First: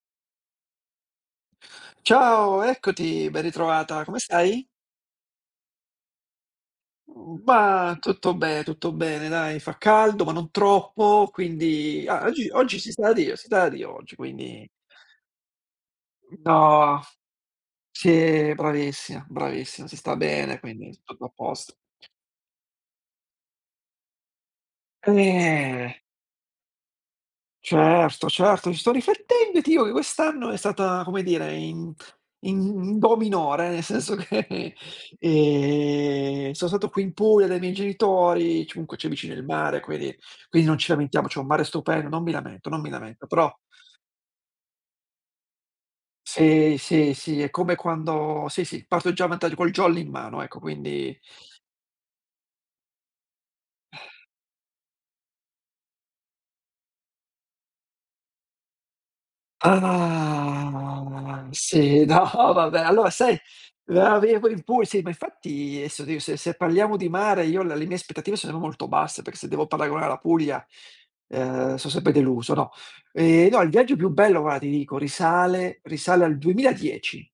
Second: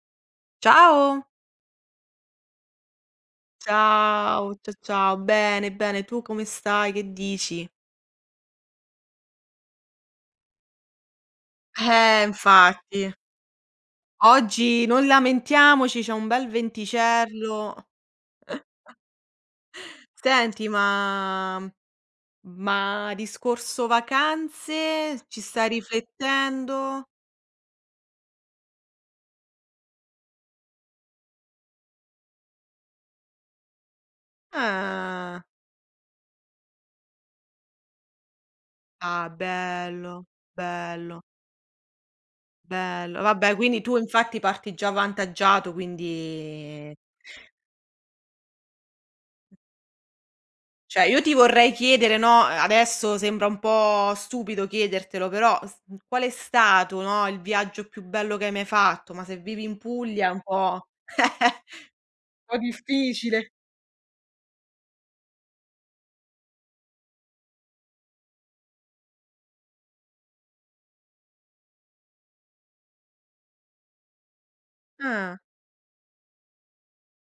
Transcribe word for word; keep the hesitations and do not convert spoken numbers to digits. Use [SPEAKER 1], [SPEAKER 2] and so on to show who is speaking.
[SPEAKER 1] Ciao.
[SPEAKER 2] Ciao, eccoti. Ben ritrovata, come
[SPEAKER 1] Ciao,
[SPEAKER 2] stai?
[SPEAKER 1] cia ciao. Bene, bene, tu come stai? Che
[SPEAKER 2] Mhmm,
[SPEAKER 1] dici?
[SPEAKER 2] ma tutto be tutto bene dai. Fa caldo, ma non troppo, quindi
[SPEAKER 1] Eh,
[SPEAKER 2] ah, oggi oggi si sta
[SPEAKER 1] infatti.
[SPEAKER 2] da Dio si sta da Dio oggi, quindi
[SPEAKER 1] Oggi non lamentiamoci, c'è un
[SPEAKER 2] Mh,
[SPEAKER 1] bel
[SPEAKER 2] no.
[SPEAKER 1] venticello.
[SPEAKER 2] Sì, bravissima, bravissima. Si sta bene,
[SPEAKER 1] Senti,
[SPEAKER 2] quindi [unintelligible] a
[SPEAKER 1] ma
[SPEAKER 2] posto.
[SPEAKER 1] ma discorso vacanze ci stai
[SPEAKER 2] Eh.
[SPEAKER 1] riflettendo?
[SPEAKER 2] Certo, certo. Ci sto riflettendo e ti dico che quest'anno è stata, come dire, in in do minore, nel senso che,
[SPEAKER 1] Ah.
[SPEAKER 2] ehm, so' stato qui in Puglia dai miei genitori, ci comunque c'è
[SPEAKER 1] Ah,
[SPEAKER 2] vicino il mare quindi
[SPEAKER 1] bello,
[SPEAKER 2] quindi non ci
[SPEAKER 1] bello.
[SPEAKER 2] lamentiamo, c'è un mare stupendo, non mi lamento non mi
[SPEAKER 1] Bello.
[SPEAKER 2] lamento, però
[SPEAKER 1] Vabbè, quindi tu infatti parti già avvantaggiato,
[SPEAKER 2] Sì,
[SPEAKER 1] quindi
[SPEAKER 2] sì, sì, è come quando sì, sì, parto già avanta col jolly in mano, ecco,
[SPEAKER 1] ceh,
[SPEAKER 2] quindi
[SPEAKER 1] io ti vorrei chiedere, no, adesso sembra un po' stupido chiedertelo, però s n qual è stato, no, il viaggio più bello che hai mai fatto? Ma se vivi in Puglia è un po'
[SPEAKER 2] Ah, sì, no,
[SPEAKER 1] po'
[SPEAKER 2] vabbè. Allora sai
[SPEAKER 1] difficile.
[SPEAKER 2] meravigl poi n Pug sì, ma infatti, adesso [unintelligible] se se parliamo di mare io le le mie aspettative sono molto basse per se devo paragonare la Puglia, uhm, so' sempre deluso, no. Ehm, no, il viaggio più bello guara ti dico,
[SPEAKER 1] Ah.
[SPEAKER 2] risale risale al duemila dieci.